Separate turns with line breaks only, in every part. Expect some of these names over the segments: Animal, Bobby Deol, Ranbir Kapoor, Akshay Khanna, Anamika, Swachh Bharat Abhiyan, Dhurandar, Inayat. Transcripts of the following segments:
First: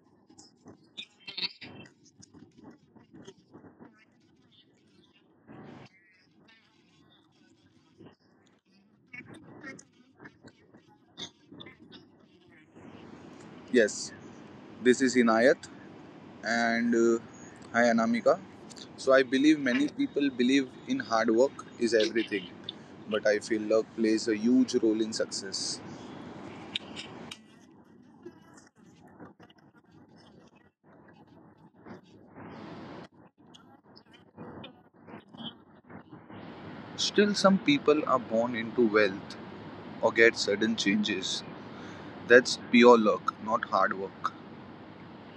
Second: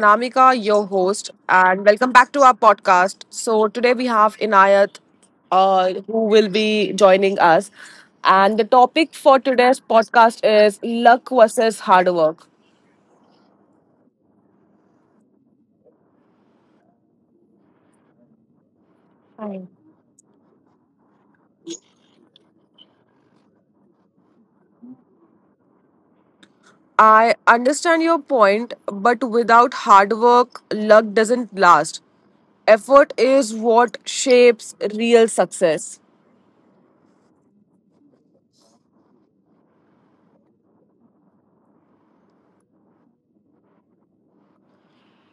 Anamika, your host, and welcome back to our podcast. So, today we have Inayat, who will be joining us. And the topic for today's podcast is luck versus hard work.
Yes, this is Inayat and hi Anamika. So I believe many people believe in hard work is everything, but I feel luck plays a huge role in success.
I understand your point, but without hard work, luck doesn't last. Effort is what shapes real success.
Still some people are born into wealth or get sudden changes. That's pure luck, not hard work.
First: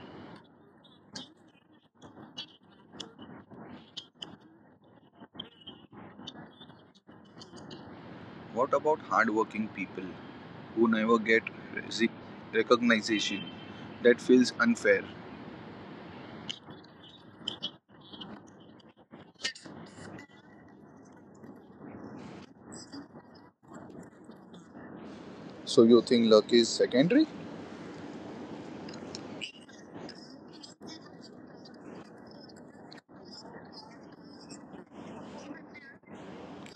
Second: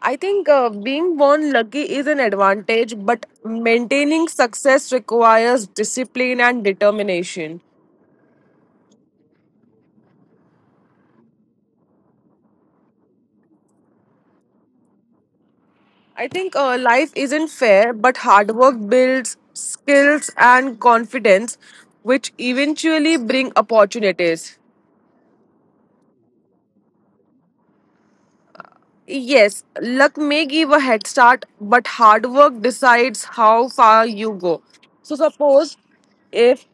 I think being born lucky is an advantage, but maintaining success requires discipline and determination.
What about hardworking people who never get resi- recognition? That feels unfair.
I think life isn't fair, but hard work builds skills and confidence, which eventually bring opportunities.
So you think luck is secondary?
Yes, luck may give a head start, but hard work decides how far you go. So, suppose if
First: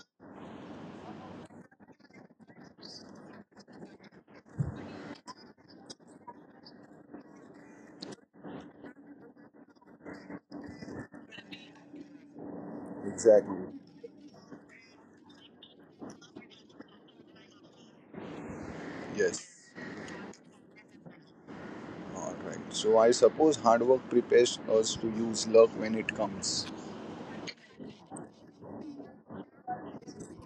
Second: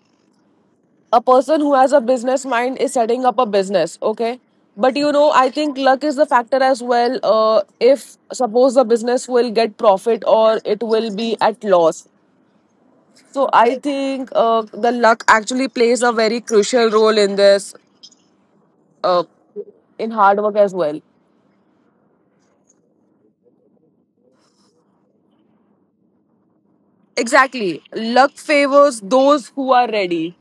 a person who has a business mind is setting up a business, okay, but you know I think luck is the factor as well. If suppose the business will get profit or it will be at loss. So
Exactly.
I think the luck actually plays a very crucial role in this, uh,
Yes.
in hard work as well.
Alright, so I suppose hard work prepares us to use luck when it comes.
Exactly. Luck favors those who are ready.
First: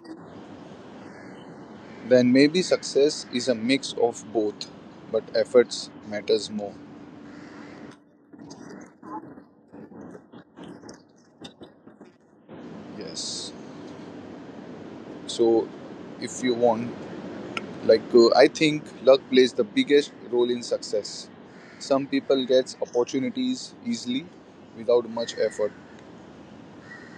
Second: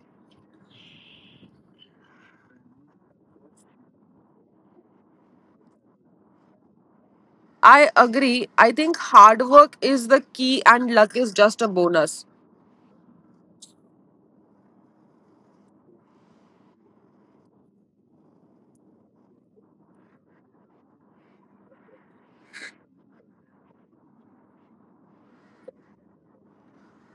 Then maybe success is a mix of both, but efforts matters more.
I agree. I think hard work is the key and luck is just a bonus.
Yes. So if you want, I think luck plays the biggest role in success. Some people get opportunities easily without much effort.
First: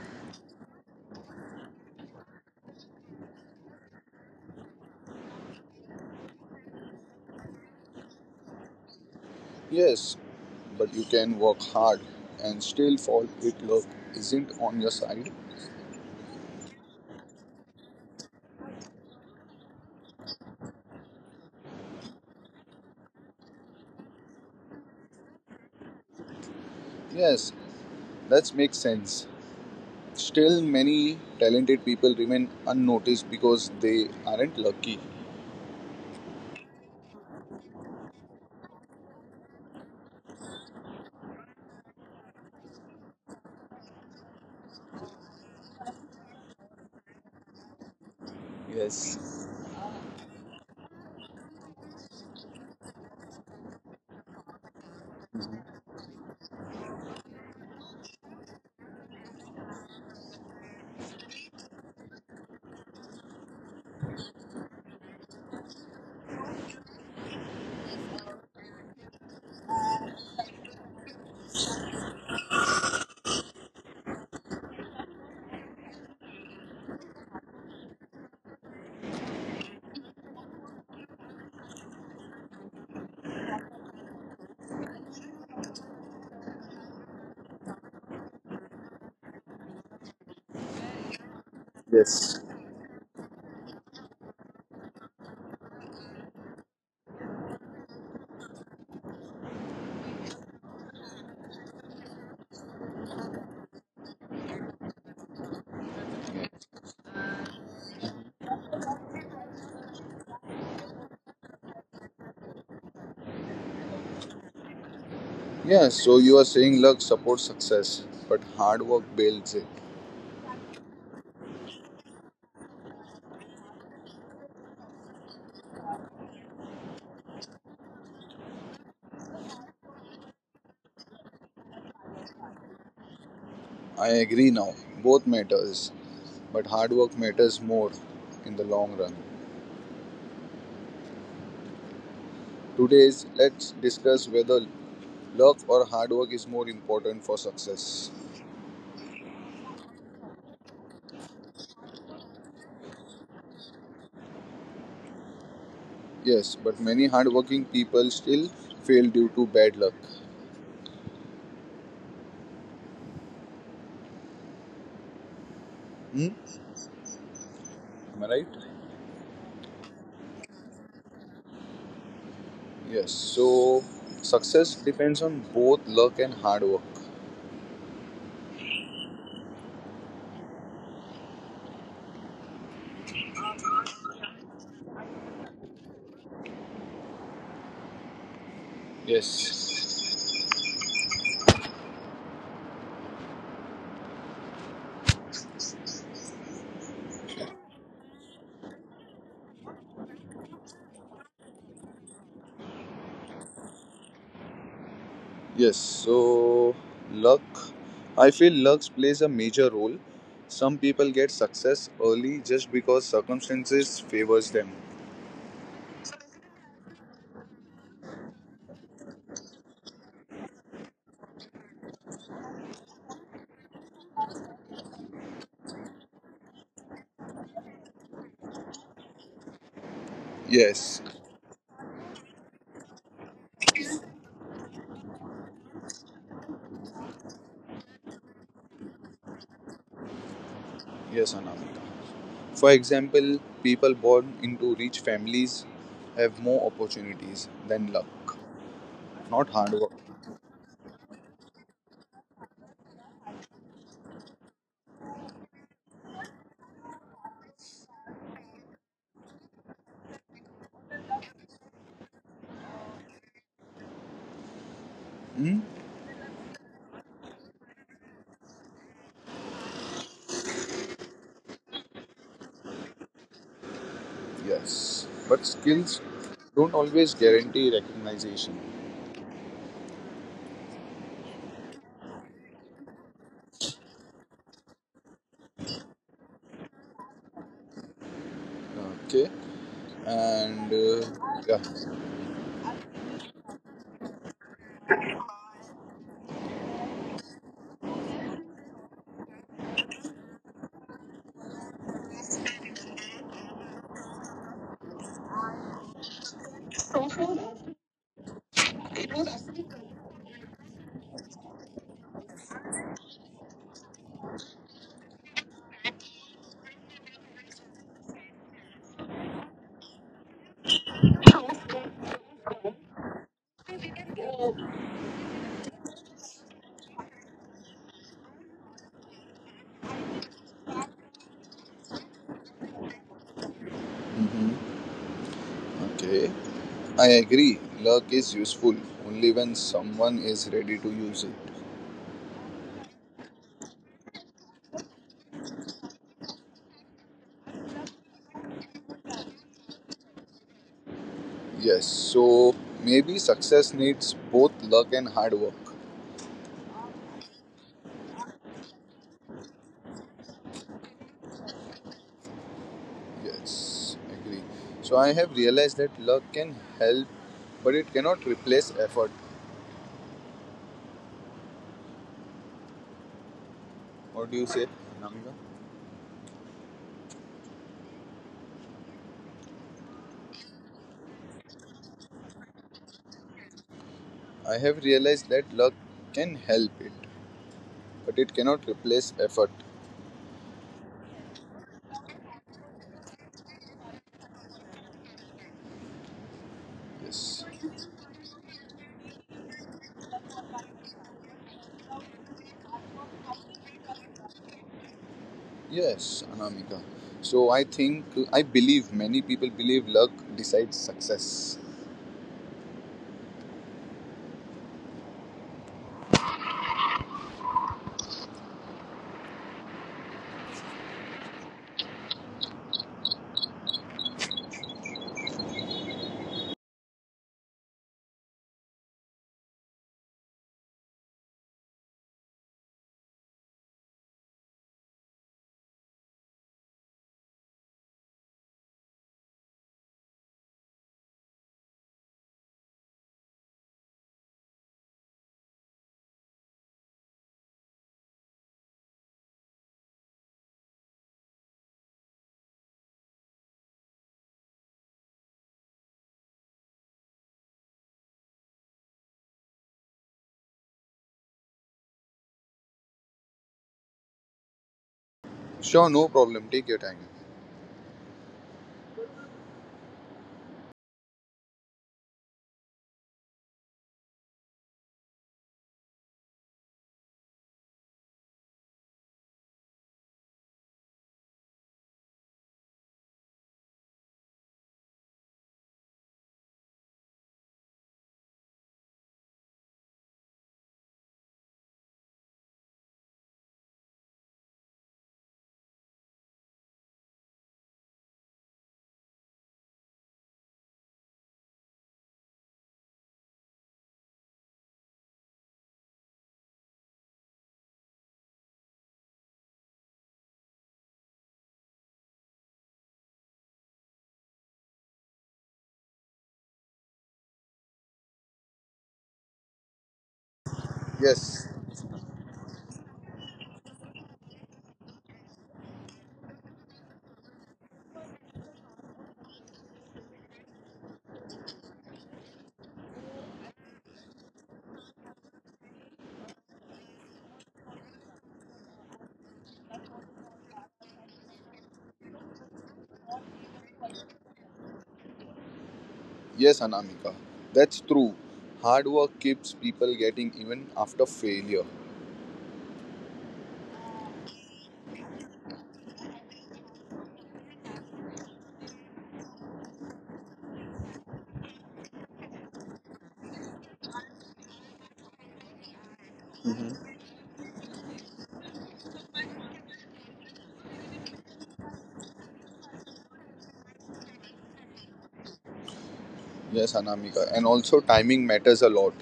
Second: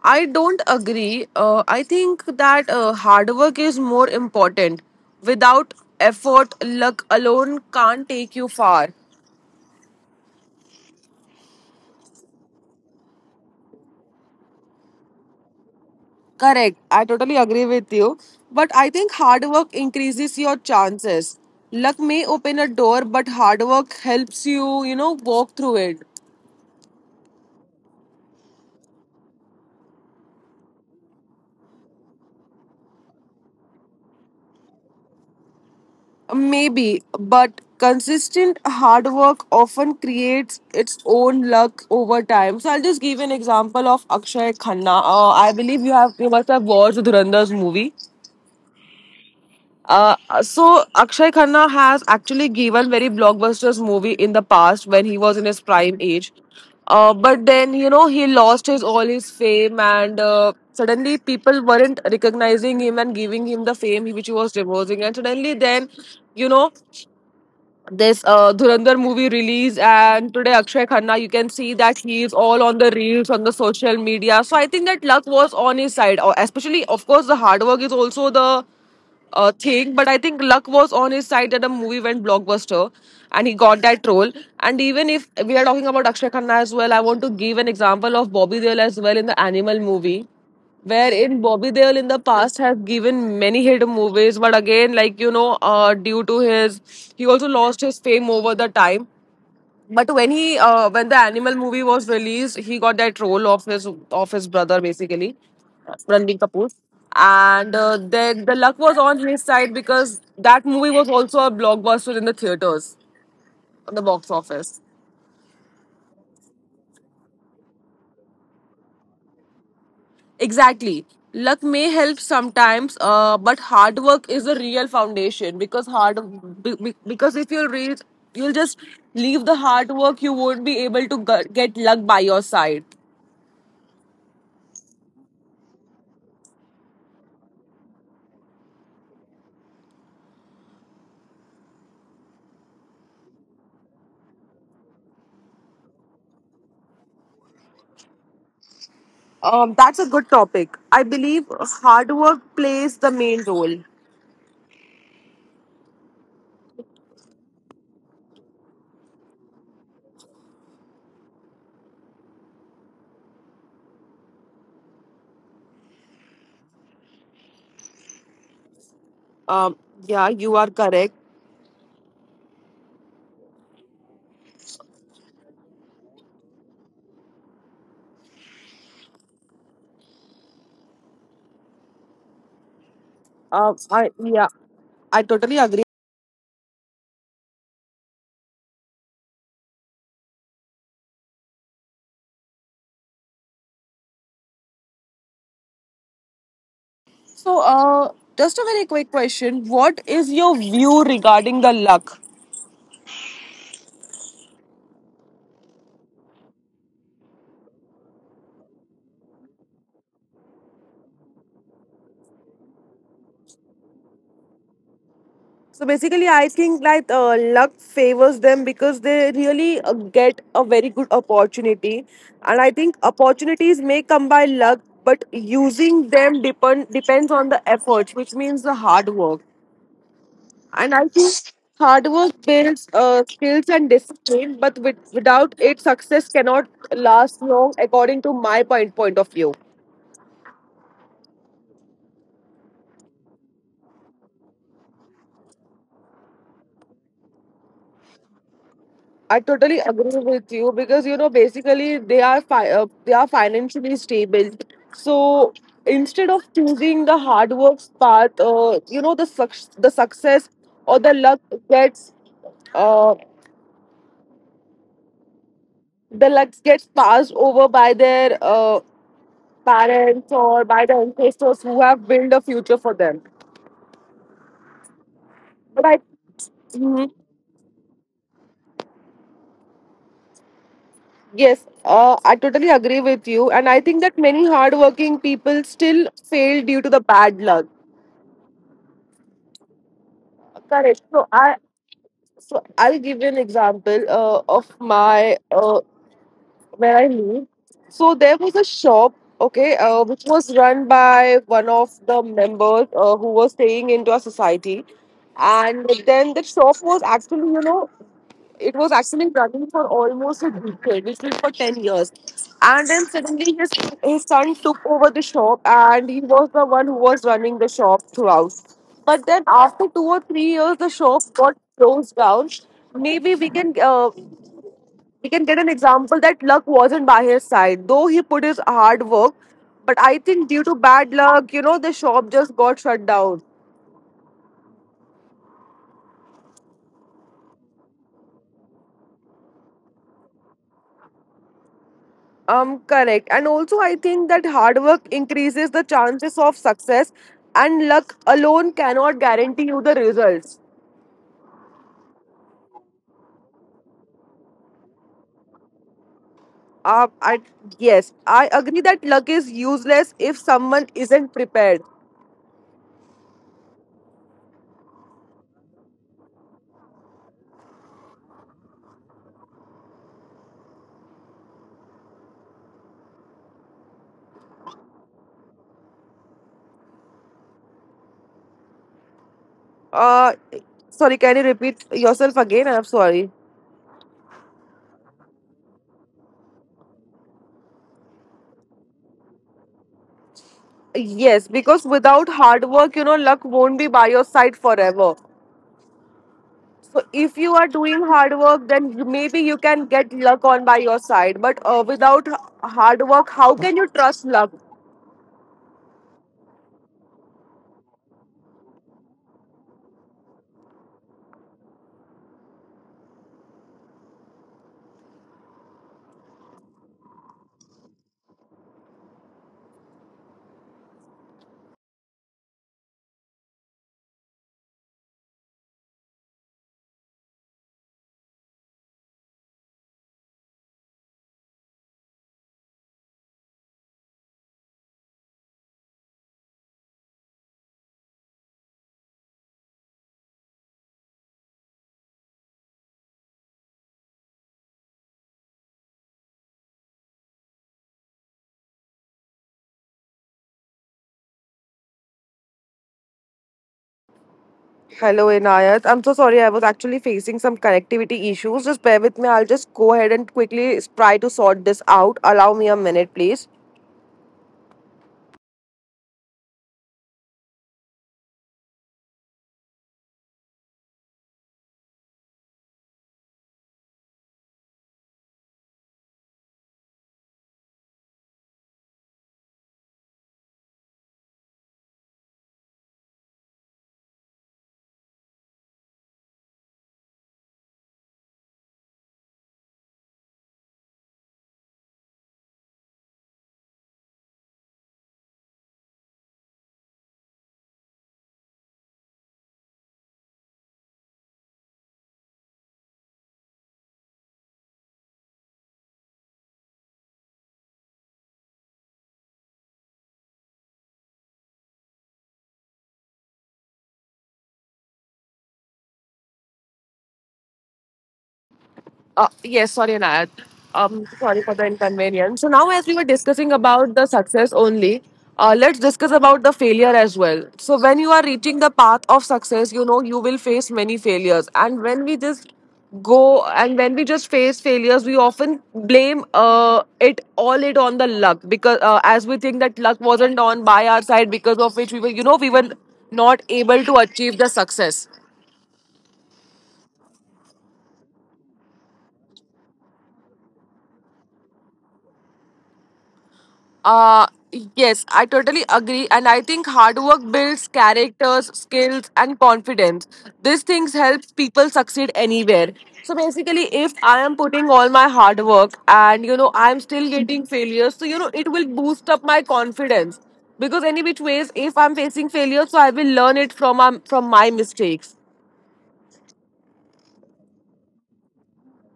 I don't agree. I think that hard work is more important. Without effort, luck alone can't take you far.
Yes, but you can work hard and still fall if luck isn't on your side.
Correct. I totally agree with you. But I think hard work increases your chances. Luck may open a door, but hard work helps you walk through it.
Yes, that makes sense. Still, many talented people remain unnoticed because they aren't lucky.
Maybe, but consistent hard work often creates its own luck over time. So I'll just give an example of Akshay Khanna. I believe you must have watched Dhurandar's movie.
Yes.
So Akshay Khanna has actually given very blockbusters movie in the past when he was in his prime age. But then he lost his all his fame and suddenly people weren't recognizing him and giving him the fame which he was deserving and suddenly then you know this Dhurandhar movie released, and today Akshay Khanna, you can see that he is all on the reels on the social media. So I think that luck was on his side. Or especially of course the hard work is also the thing, but I think luck was on his side that the movie went blockbuster, and he got that role. And even if we are talking about Akshay Khanna as well, I want to give an example of Bobby Deol as well in the Animal movie wherein Bobby Deol in the
Yes.
past has given many hit movies, but again, like, due to his, he also lost his fame over the time. But when he, when the Animal movie was released, he got that role of his brother basically, Ranbir Kapoor, and the luck was on his side because that movie was also a blockbuster in the theaters, on the box office.
Yeah, so you are saying luck supports success, but hard work builds it.
Exactly. Luck may help sometimes, but hard work is the real foundation because because if you'll reach, you'll just leave the hard work, you won't be able to get luck by your side.
I agree now. Both matters, but hard work matters more in the long run. Today's let's discuss whether luck or hard work is more important for success.
That's a good topic. I believe hard work plays the main role.
Yes, but many hardworking people still fail due to bad luck. Hmm? Am I right?
Um, yeah, you are correct.
Yes. So success depends on both luck and hard work.
I, yeah, I totally agree.
Yes.
So, just a very quick question. What is your view regarding the luck?
Yes. So luck, I feel luck plays a major role. Some people get success early just because circumstances favors them.
So basically, I think like luck favors them because they really get a very good opportunity, and I think opportunities may come by luck, but using them depends on the efforts, which means the hard work.
Yes.
And I think hard work builds skills and discipline, but without it, success cannot last long, according to my point of view.
Yes, Anamika. For example, people born into rich families have more opportunities than luck,
I
not hard
totally
work.
agree with you because basically they are financially stable. So instead of choosing the hard work's path, you know the the success or the luck gets uh,
Hmm?
gets passed over by their parents or by the ancestors who have built a future for them.
Yes. But
But
skills
I
don't always
Mhm.
guarantee recognition.
Yes, I totally agree with you, and I think that many hardworking people still fail due to the bad luck.
Okay. and
Correct.
yeah.
So I'll give you an example of my where I live. So there was a shop, okay, which was run by one of the members who was staying into our society, and then the shop was actually, it was actually running for almost a decade, which means for 10 years. And then suddenly his son took over the shop and he was the one who was running the shop throughout. But then after 2 or 3 years, the shop got closed down. Maybe we can get an example that luck wasn't by his side, though he put his hard work. But I think due to bad luck, the shop just got shut down.
Mhm, okay, I agree luck is useful only when someone is ready to use it.
Correct. And also, I think that hard work increases the chances of success, and luck alone cannot guarantee you the results.
Yes, so maybe success needs both luck and hard work.
Uh, I, yes, I agree that luck is useless if someone isn't prepared.
Yes, agree. So I have realized that luck can help, but it cannot replace effort. What do you say, namika?
Uh, sorry, can you repeat yourself again? I'm sorry.
I have realized that luck can help it, but it cannot replace effort.
Yes, because without hard work, luck won't be by your side forever. So if
Yes.
you are doing hard work, then maybe you can get luck on by your side. But without hard work, how can you trust luck?
Yes, Anamika. So I think, I believe many people believe luck decides success.
Hello, Inayat. I'm so sorry. I was actually facing some connectivity issues. Just bear with me. I'll just go ahead and quickly try to sort this out. Allow me a minute, please.
Sure, no problem. Take your time.
Yes, sorry, Nayat. Sorry
Yes,
for the inconvenience. So now, as we were discussing about the success only, let's discuss about the failure as well. So when you are reaching the path of success, you will face many failures, and when we just face failures, we often blame it all it on the luck because as we think that luck wasn't on by our side because of which we were not able to achieve the success.
yes, Anamika. That's true. Hard work keeps people getting even after failure.
Uh, yes, I totally agree. And I think hard work builds characters, skills, and confidence. These things help people succeed anywhere. So basically, if I am putting all my hard work and I'm still getting failures, so it will boost up my confidence. Because any which ways, if I'm facing failure, so I will learn it from my mistakes.
Yes, Anamika. And also, timing matters a lot.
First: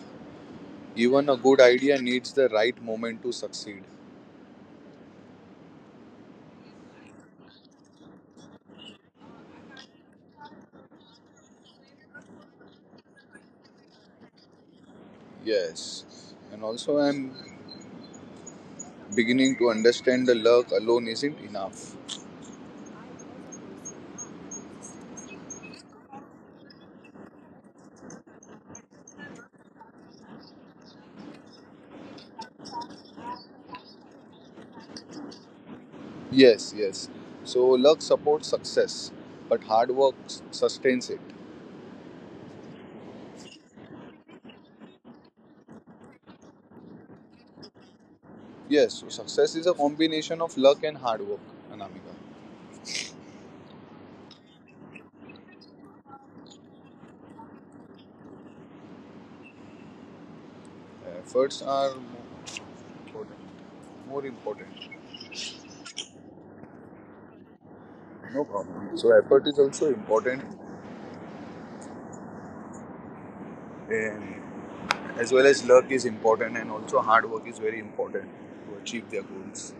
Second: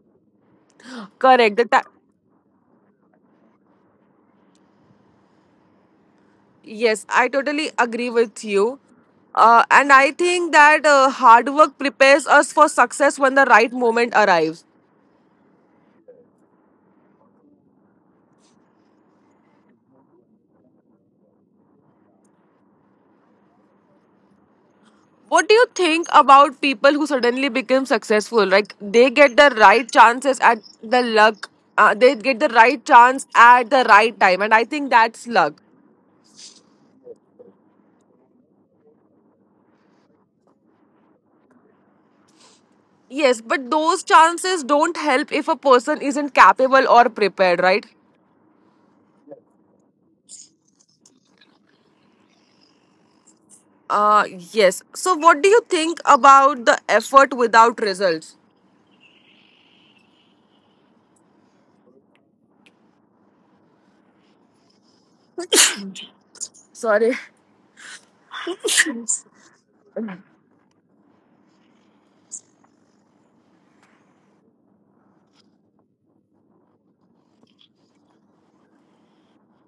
Even a
Correct.
good idea needs the right moment to succeed.
Yes, I totally agree with you. And I think that hard work prepares us for success when the right moment arrives.
Yes. And also, I'm beginning to understand the luck alone isn't enough.
What do you think about people who suddenly become successful? Like they get the right chances at the luck, they get the right chance at the right time. And I think that's luck.
Yes, yes. So luck supports success, but hard work sustains it.
Yes, but those chances don't help if a person isn't capable or prepared, right?
Yes, so success is a combination of luck and hard work, Anamika.
Uh, yes. So, what do you think about the effort without results?
Efforts are more important. More important.
Sorry.
No problem. So
Uh,
effort is also important, and as well as luck is important, and also hard work is very important to achieve their goals.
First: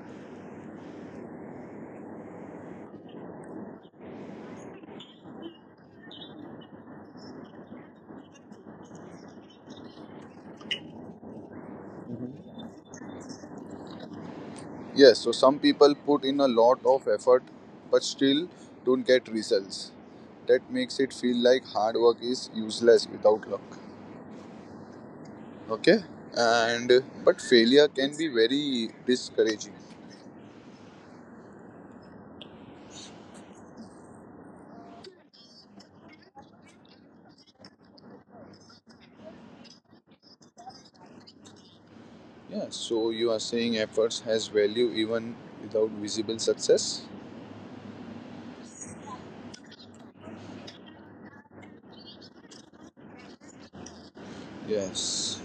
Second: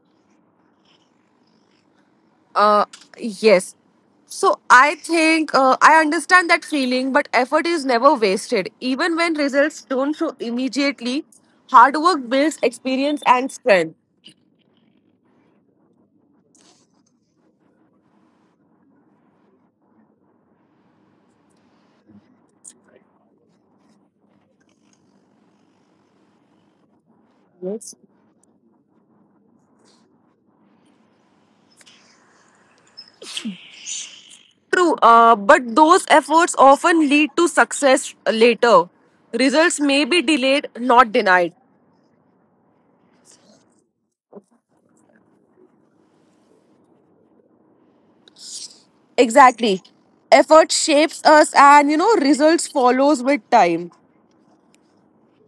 yes. So I think I understand that feeling, but effort is never wasted. Even when results don't show immediately, hard work builds experience and strength.
Yes, so some people put in a lot of effort but still don't get results. That makes it feel like hard work is useless without luck. Okay? And but failure
Yes.
can be very discouraging.
True, but those efforts often lead to success later. Results may be delayed, not denied.
Yeah, so you are saying efforts has value even without visible success?
Exactly. Effort shapes us and results follows with time.
Yes.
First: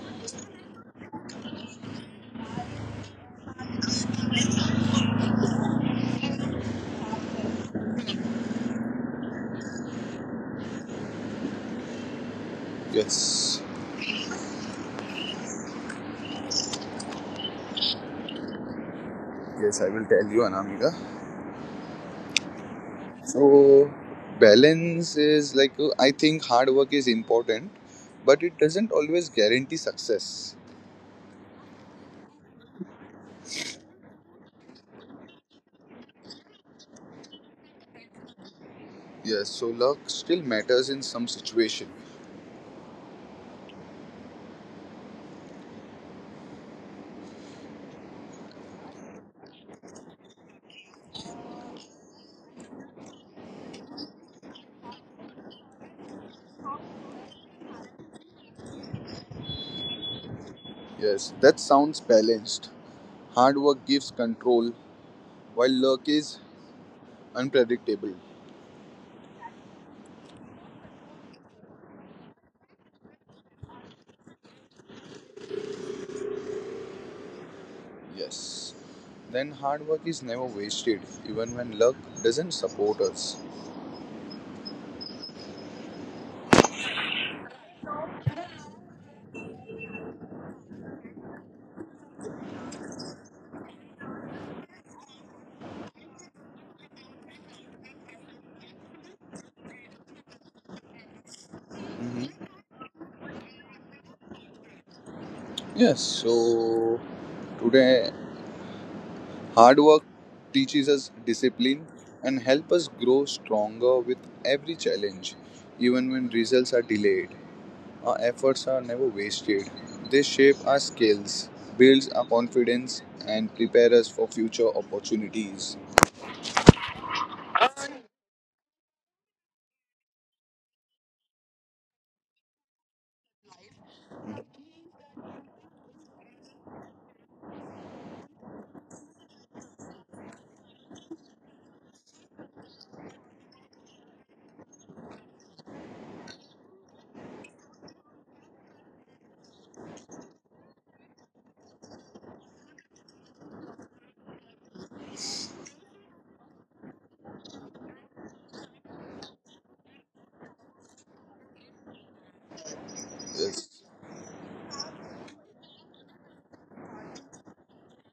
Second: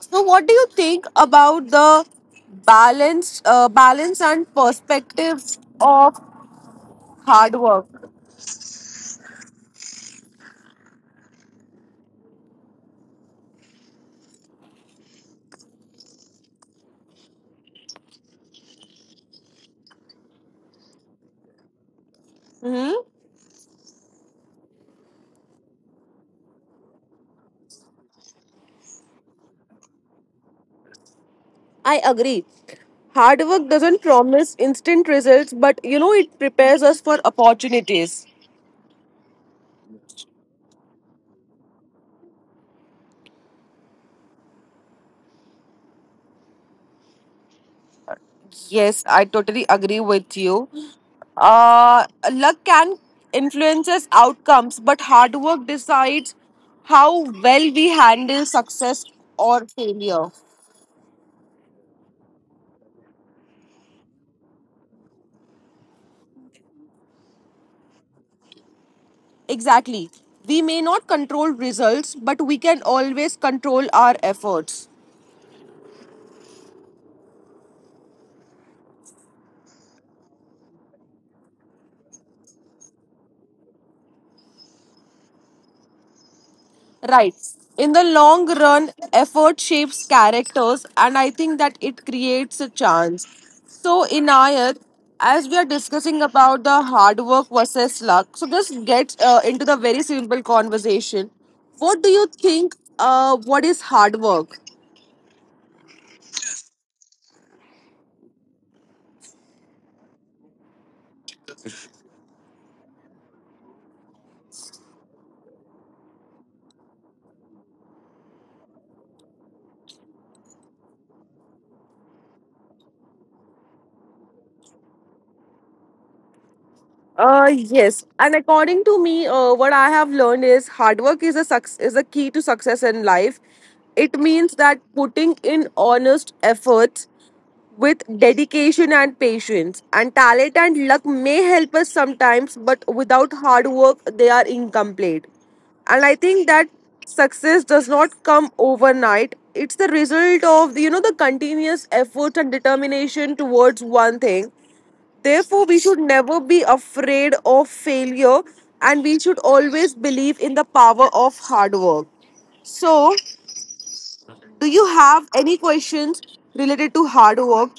So, what do you think about the balance and perspectives of hard work?
Yes. Yes, I will tell you Anamika.
Hmm.
So balance is I think hard work is important but it doesn't always guarantee success.
I agree. Hard work doesn't promise instant results, but it prepares us for opportunities.
Yes, so luck still matters in some situation.
Yes, I totally agree with you. Uh, luck can influences outcomes, but hard work decides how well we handle success or failure.
Yes, that sounds balanced. Hard work gives control, while luck is unpredictable.
Exactly. We may not control results, but we can always control our efforts.
Yes. Then hard work is never wasted, even when luck doesn't support us.
Right. In the long run, effort shapes characters, and I think that it creates a chance. So, Inayat, as we are discussing about the hard work versus luck, so this gets into the very simple conversation. What do you
Mhm.
think? What is hard work?
Yes, so today hard work teaches us discipline and help us grow stronger with every challenge, even when results are delayed. Our efforts are never wasted. They shape our skills, builds our confidence, and prepare us for future opportunities.
Yes, and according to me, what I have learned is hard work is is a key to success in life. It means that putting in honest efforts with dedication and patience, and talent and luck may help us sometimes, but without hard work, they are incomplete. And I think that success does not come overnight. It's the result of the continuous effort and determination towards one thing. Therefore, we should never be afraid of failure and we should always believe in the power of hard work. So,
Yes.
do you have any questions related to hard work?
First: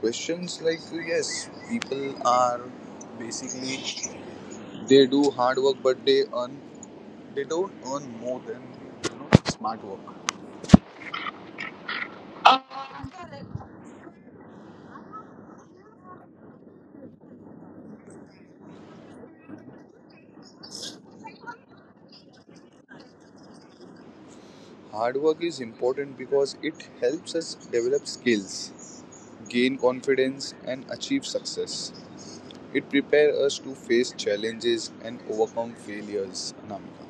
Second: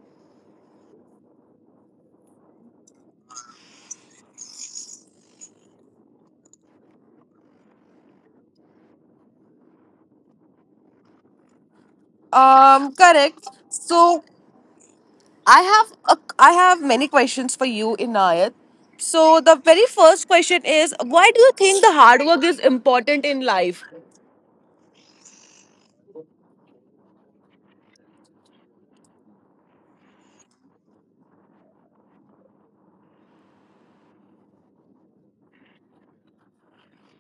Questions like yes, people are basically they do hard work, but they earn they don't earn more than smart work.
Correct. So, I have many questions for you, Inayat. So, the very first question is why do you think the hard work is important in life?
Hard work is important because it helps us develop skills, gain confidence, and achieve success. It prepares us to face challenges and overcome failures. Anamika.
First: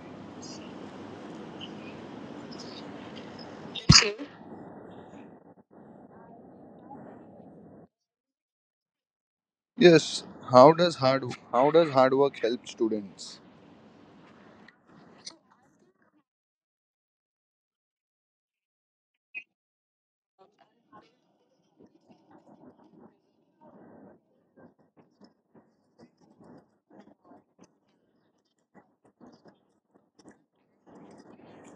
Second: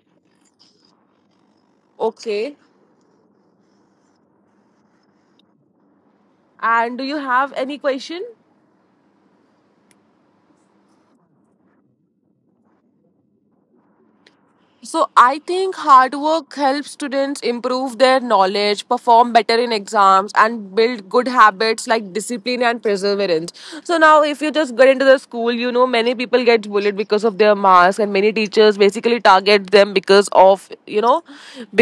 Okay. And do you have any question?
Yes. How does hard how does hard work help students?
So I think hard work helps students improve their knowledge, perform better in exams, and build good habits like discipline and perseverance. So now, if you just get into the school, you know many people get bullied because of their marks, and many teachers basically target them because of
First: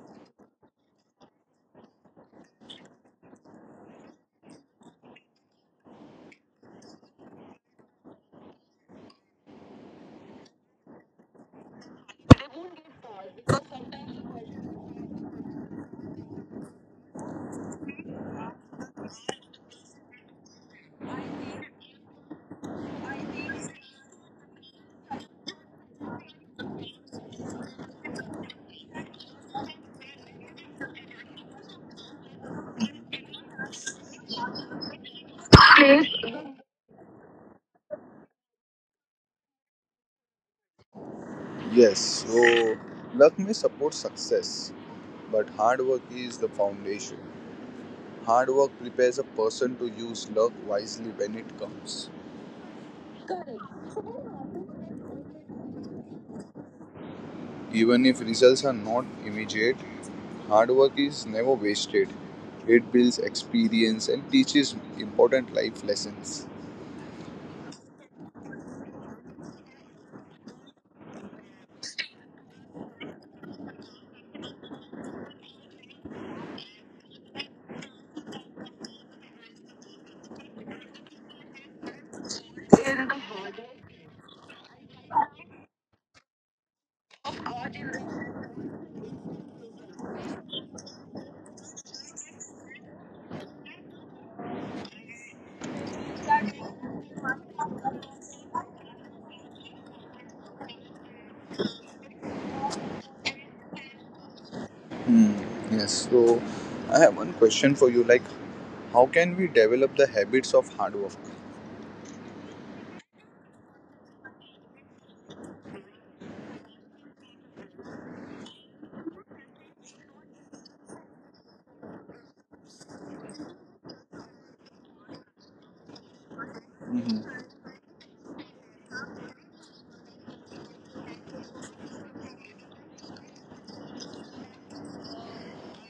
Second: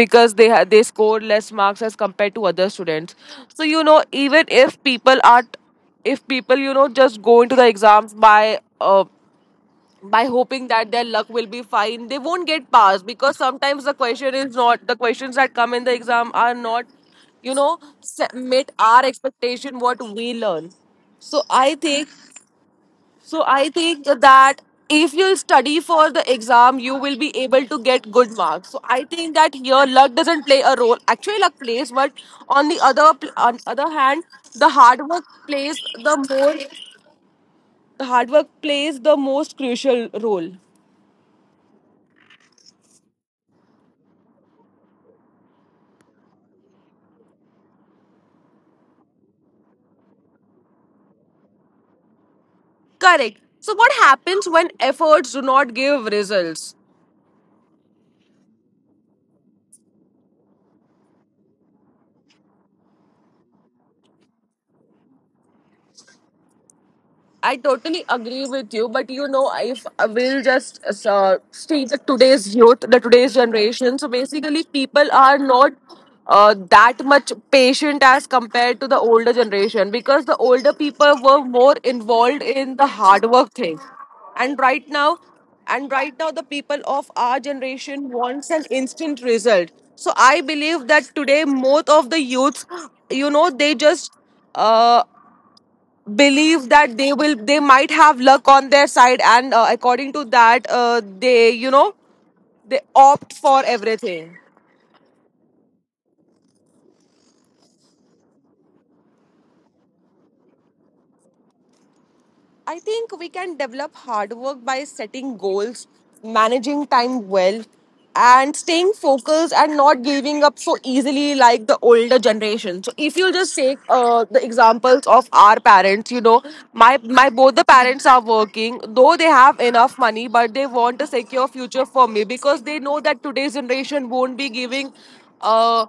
they score less marks as compared to other students. So you know even if people are if people you know just go into the exams by hoping that their luck will be fine, they won't get passed because sometimes the question is not the questions that come in the exam are not you know meet our expectation what we learn. so i think so I think that if you study for the exam, you will be able to get good marks. So I think that here luck doesn't play a role. Actually luck plays, but on other hand the hard work plays. the more the hard work plays the most crucial role.
Yes. So luck may support success, but hard work is the foundation. Hard work prepares a person to use luck wisely when it comes.
Correct. So, what happens when efforts do not give results?
Even if results are not immediate, hard work is never wasted. It builds experience and teaches important life lessons.
I totally agree with you, but you know, if I will just state the today's youth, the today's generation. So basically, people are not that much patient as compared to the older generation because the older people were more involved in the hard work thing, and right now, and right now, the people of our generation wants an instant result. So I believe that today, most of the youths, they just uh, believe that they might have luck on their side and according to that they you know they opt for everything.
Hmm. Yes. So, I have one question for you. Like, how can we develop the habits of hard work?
I think we can develop hard work by setting goals, managing time well, and staying focused and not giving up so easily like the older generation. So if you just take the examples of our parents, you know, my
Mhm.
both the parents are working, though they have enough money, but they want a secure future for me because they know that today's generation won't be giving uh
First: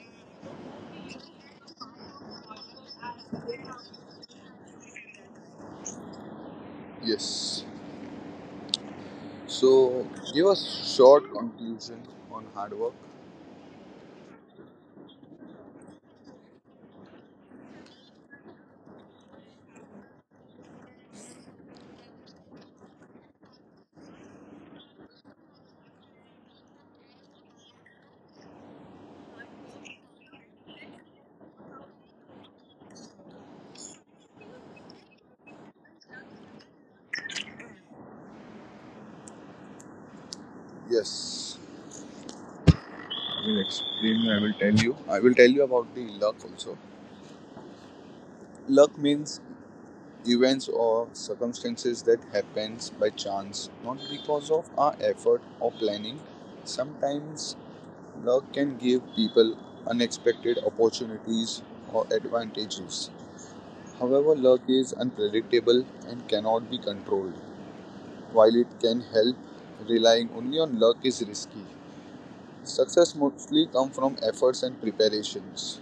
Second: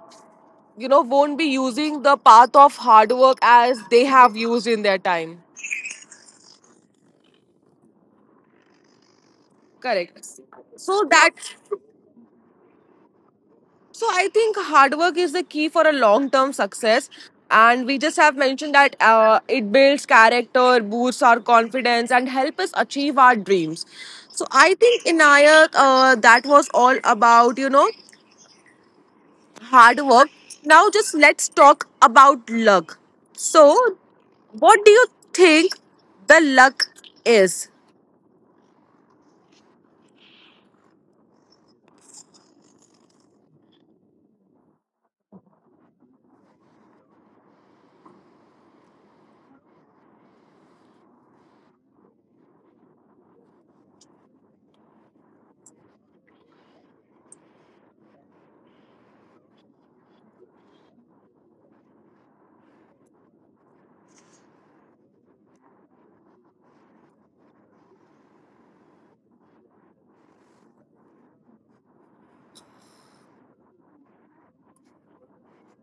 you know won't be using the path of hard work as they have used in their time.
Yes. So,
Correct.
give a
So
short
that
conclusion on hard work.
so I think hard work is the key for a long term success. And we just have mentioned that it builds character, boosts our confidence, and help us achieve our dreams. So I think Inayak, that was all about you know hard work. Now just let's talk about luck. So, what do you think the luck is?
Yes. I will explain you. I will tell you about the luck also. Luck means events or circumstances that happens by chance, not because of our effort or planning. Sometimes luck can give people unexpected opportunities or advantages. However, luck is unpredictable and cannot be controlled. While it can help, relying only on luck is risky. Success mostly comes from efforts and preparations.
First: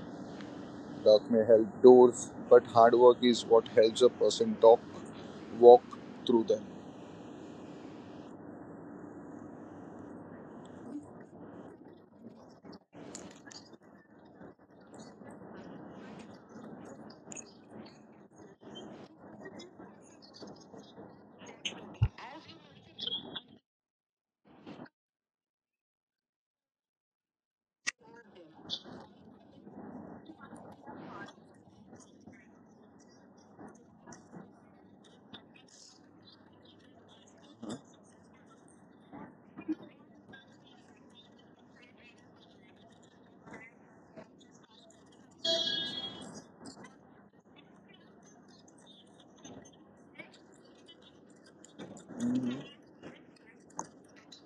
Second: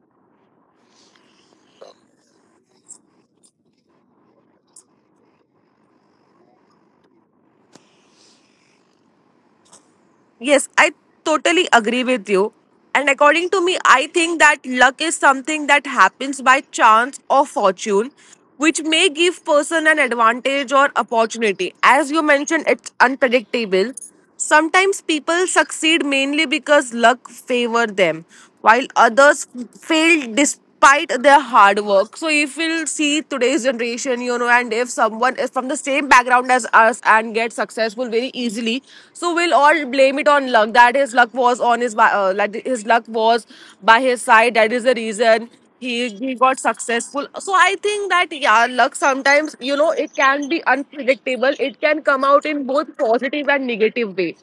Luck may help doors, but hard work is what helps a person walk through them.
Yes, I totally agree with you. And according to me, I think that luck is something that happens by chance or fortune, which may give person an advantage or opportunity. As you mentioned, it's unpredictable. Sometimes people succeed mainly because luck favor them, while others failed despite their hard work. So if we'll see today's generation, you know, and if someone is from the same background as us and get successful very easily, so we'll all blame it on luck. That his luck was on his like his luck was by his side. That is the reason. He got successful. So I think that yeah luck sometimes you know it can be unpredictable. It can come out
Mhm,
in both positive and negative way.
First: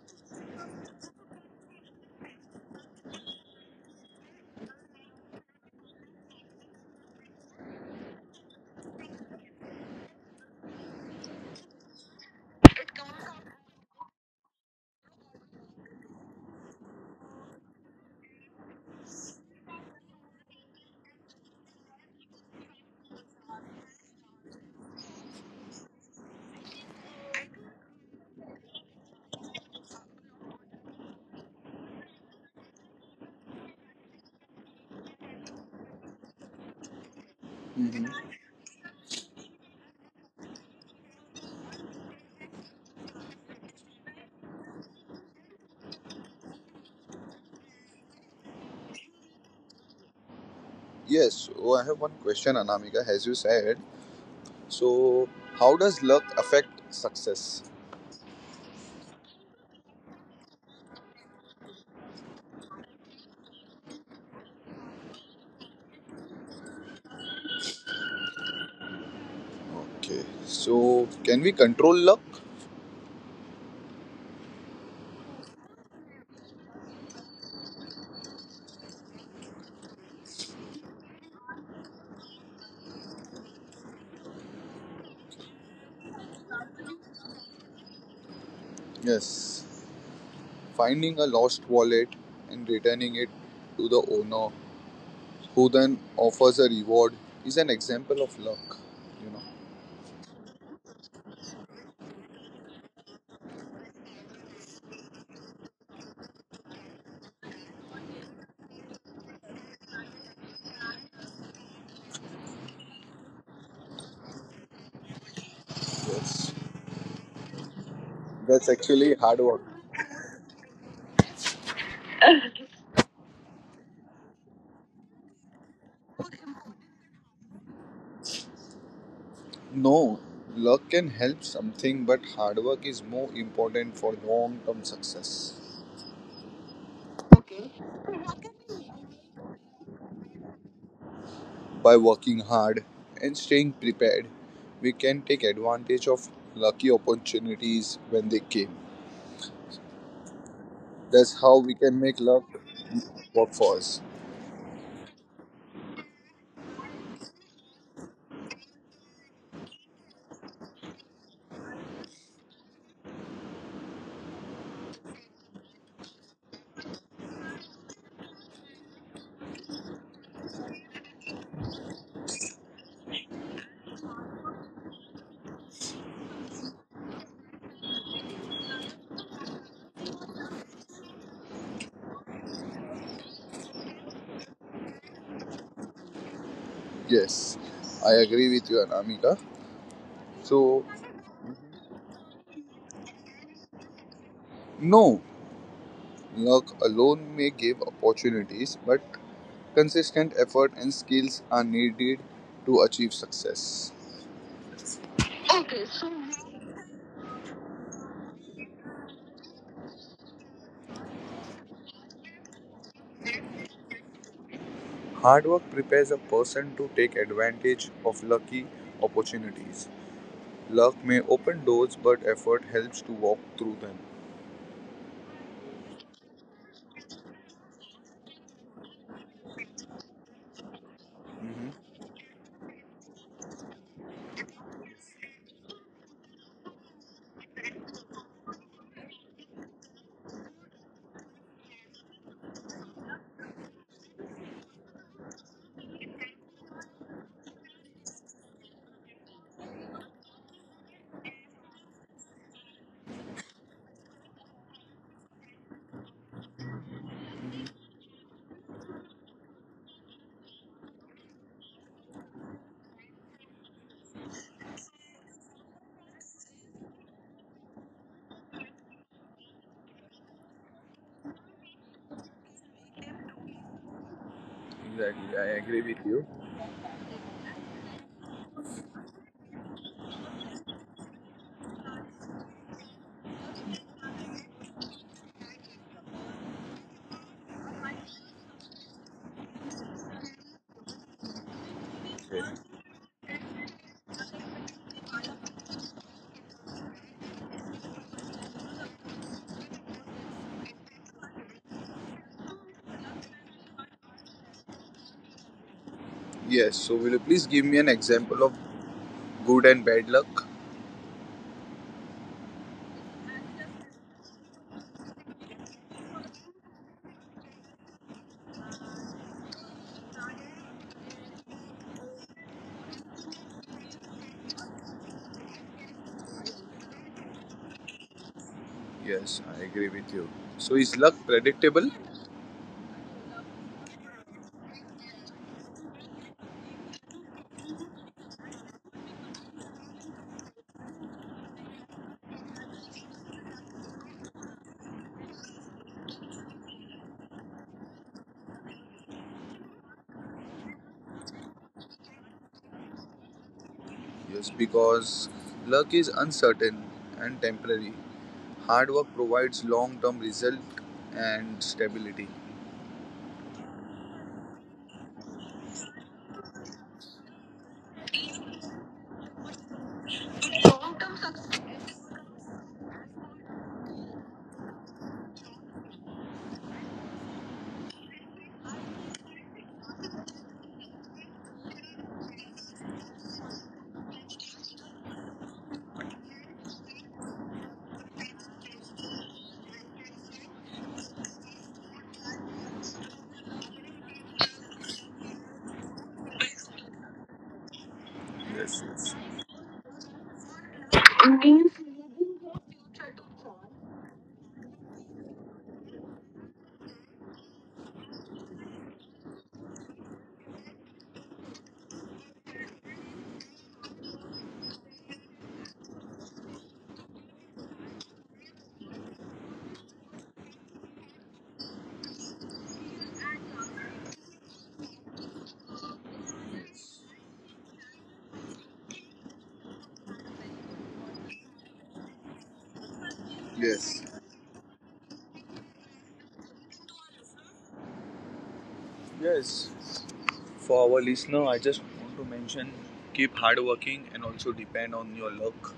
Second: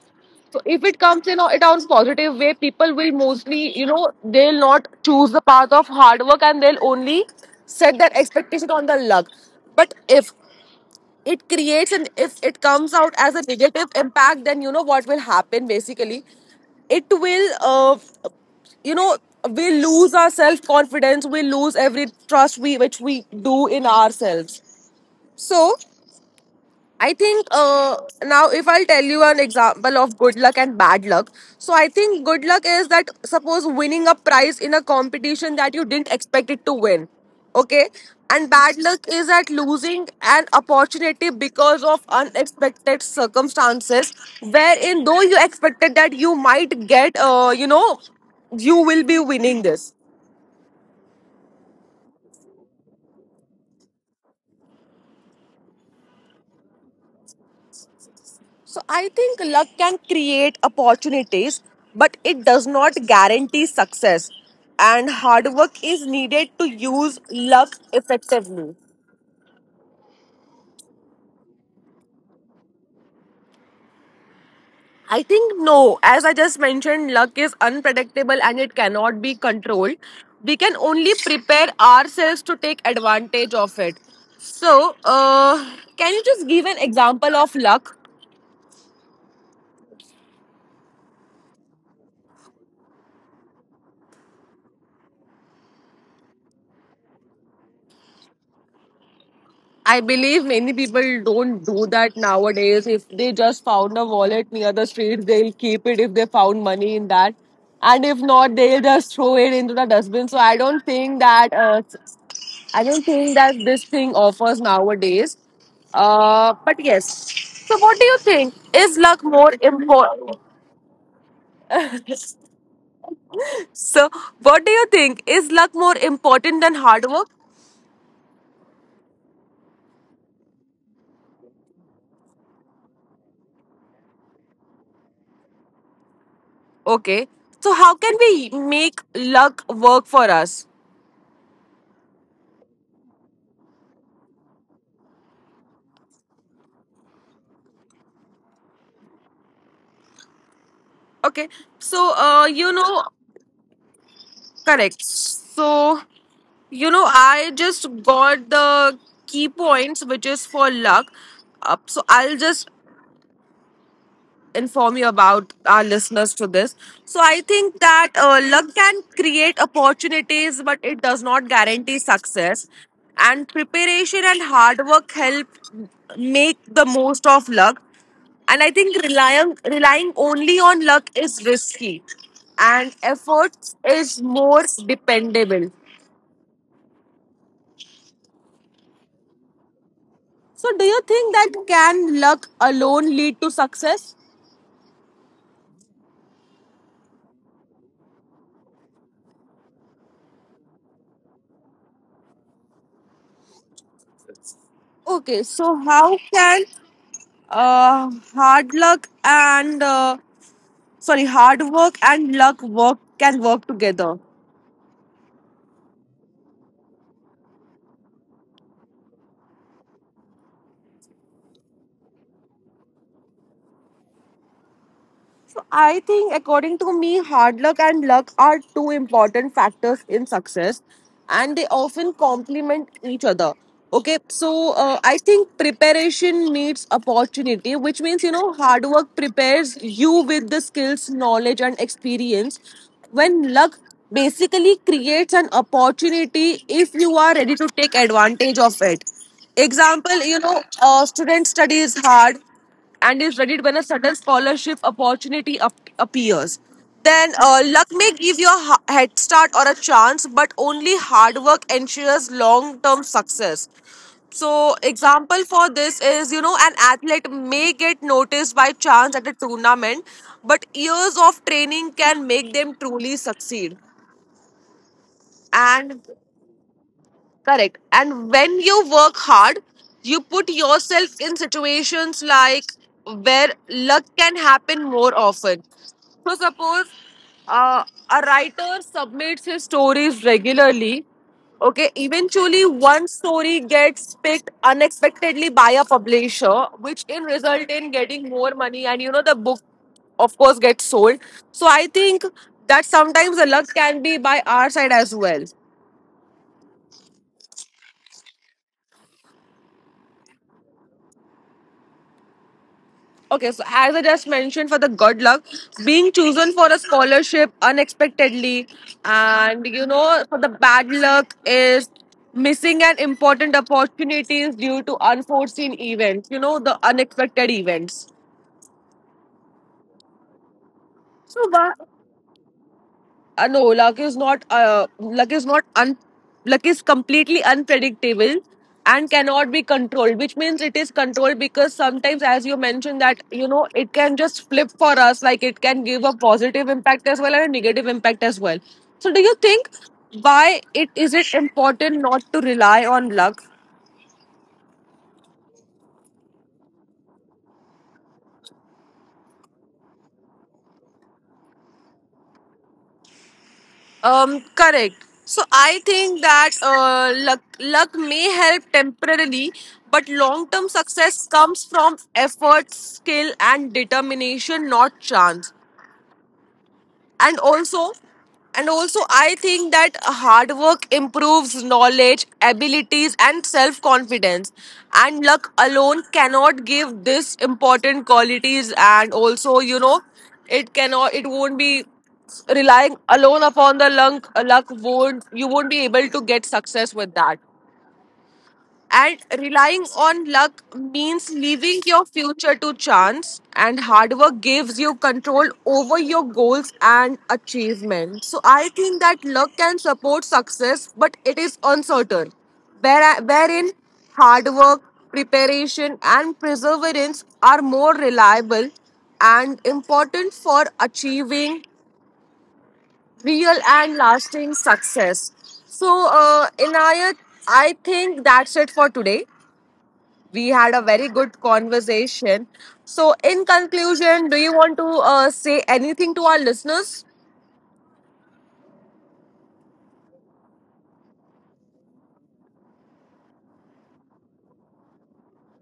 So if it comes in a town's positive way, people will mostly, you know, they'll not choose the path of hard work and they'll only set that expectation on the luck. But if it creates and if it comes out as a negative impact, then you know what will happen basically. It will, you know, we lose our self confidence, we lose every trust we which we do in ourselves. So, I think now if I'll tell you an example of good luck and bad luck. So I think good luck is that suppose winning a prize in a competition that you didn't expect it to win. Okay.
mhm.
And bad luck is that losing an opportunity because of unexpected circumstances wherein though you expected that you might get you know you will be winning this.
Yes, oh, I have one question, Anamika. As you said, so how does luck affect success?
So I think luck can create opportunities, but it does not guarantee success. And hard work is needed to use luck effectively.
Okay, so can we control luck?
I think no, as I just mentioned, luck is unpredictable and it cannot be controlled. We can only prepare ourselves to take advantage of it. So, can you just give an example of luck?
Yes, finding a lost wallet and returning it to the owner, who then offers a reward, is an example of luck. You know,
I believe many people don't do that nowadays. If they just found a wallet near the street, they'll keep it if they found money in that. And if not, they'll just throw it into the dustbin. So I don't think that this thing offers nowadays.
yes,
But yes. So, what do you think?
that's
Is
actually
luck
hard
more
work.
important? So, what do you think? Is luck more important than hard work?
No, luck can help something, but hard work is more important for long term success.
Okay. So, how can we make luck work for us?
By working hard and staying prepared, we can take advantage of lucky opportunities when they came. That's how
Okay,
we can make
so
luck
you know,
work for us.
correct. So you know, I just got the key points, which is for luck. So I'll just inform you about our listeners to this. So I think that luck can create opportunities, but it does not guarantee success. And preparation and hard work help make the most of luck. And I think relying only on luck is risky, and effort is more dependable.
Yes, I agree with you, Anamika.
So,
So,
do you think that can luck alone lead to success?
no, luck alone may give opportunities, but consistent effort and skills are needed to achieve success.
Okay, so how can uh, hard luck and uh, hard work and luck work can work together?
Hard work prepares a person to take advantage of lucky opportunities. Luck may open doors, but effort helps to walk through them.
So I think, according to me, hard luck and luck are two important factors in success, and
Mhm.
they often complement each other. Okay, so I think preparation meets opportunity, which means you know hard work prepares you with the skills, knowledge, and experience. When luck basically creates an opportunity, if you are ready to take advantage of it. Example, you know, student studies hard and is ready when a sudden scholarship appears. Then luck may give you a head start or a chance, but only hard work ensures long term success. So, example for this is you know an athlete may get noticed by chance at a tournament, but years of training can make them truly succeed.
Exactly, I agree with
And
you.
correct. And when you work hard, you put yourself in situations like where luck can happen more often. So, suppose uh, a writer submits his stories regularly. Okay,
Okay.
eventually one story gets picked unexpectedly by a publisher, which in result in getting more money, and you know the book, of course, gets sold. So I think that sometimes the luck can be by our side as well.
Yes, so will you please give me an example of good and bad luck?
Okay, so as I just mentioned for the good luck, being chosen for a scholarship unexpectedly, and you know, for the bad luck is missing an important opportunities due to unforeseen events, you know, the unexpected events.
Yes, I agree with you. So, is luck
So,
predictable?
no luck is completely unpredictable and cannot be controlled, which means it is controlled because sometimes as you mentioned that you know it can just flip for us, like it can give a positive impact as well and a negative impact as well. So do you think why it important not to rely on luck?
Yes, because luck is uncertain and temporary. Hard work provides long term result and stability.
Correct. So I think that luck may help temporarily, but long term success comes from effort, skill, and determination, not chance. and also and also I think that hard work improves knowledge abilities and self confidence, and luck alone cannot give this important qualities. And also you know it won't be relying alone upon the luck, luck won't, you won't be able to get success with that.
Yes, yes.
And relying on luck means leaving your future to chance, and hard work gives you control over your goals and achievement. So I think that luck can support success, but it is uncertain. Wherein hard work, preparation, and perseverance are more reliable and important for achieving real and lasting success. So, Inayat, I think that's it for today. We had a very good conversation. So, in
Yes.
conclusion, do you want to say anything to our listeners?
Yes. For our listener, I just want to mention keep hard working and also depend on your luck.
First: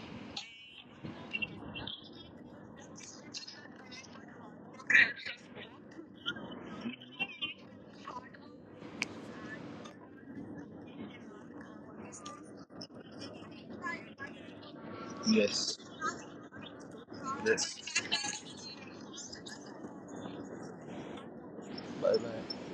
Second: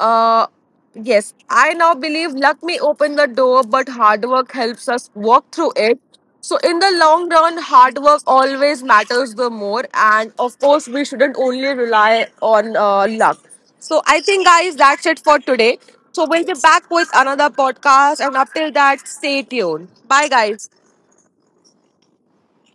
Uh, yes, I now believe luck may open the door, but hard work helps us walk through it. So, in the long run, hard work always matters the more. And of course, we shouldn't only rely on luck. So, I think, guys, that's it for
Yes.
today. So, we'll be back with another podcast. And
Yes.
up till that, stay tuned. Bye, guys.
Bye bye.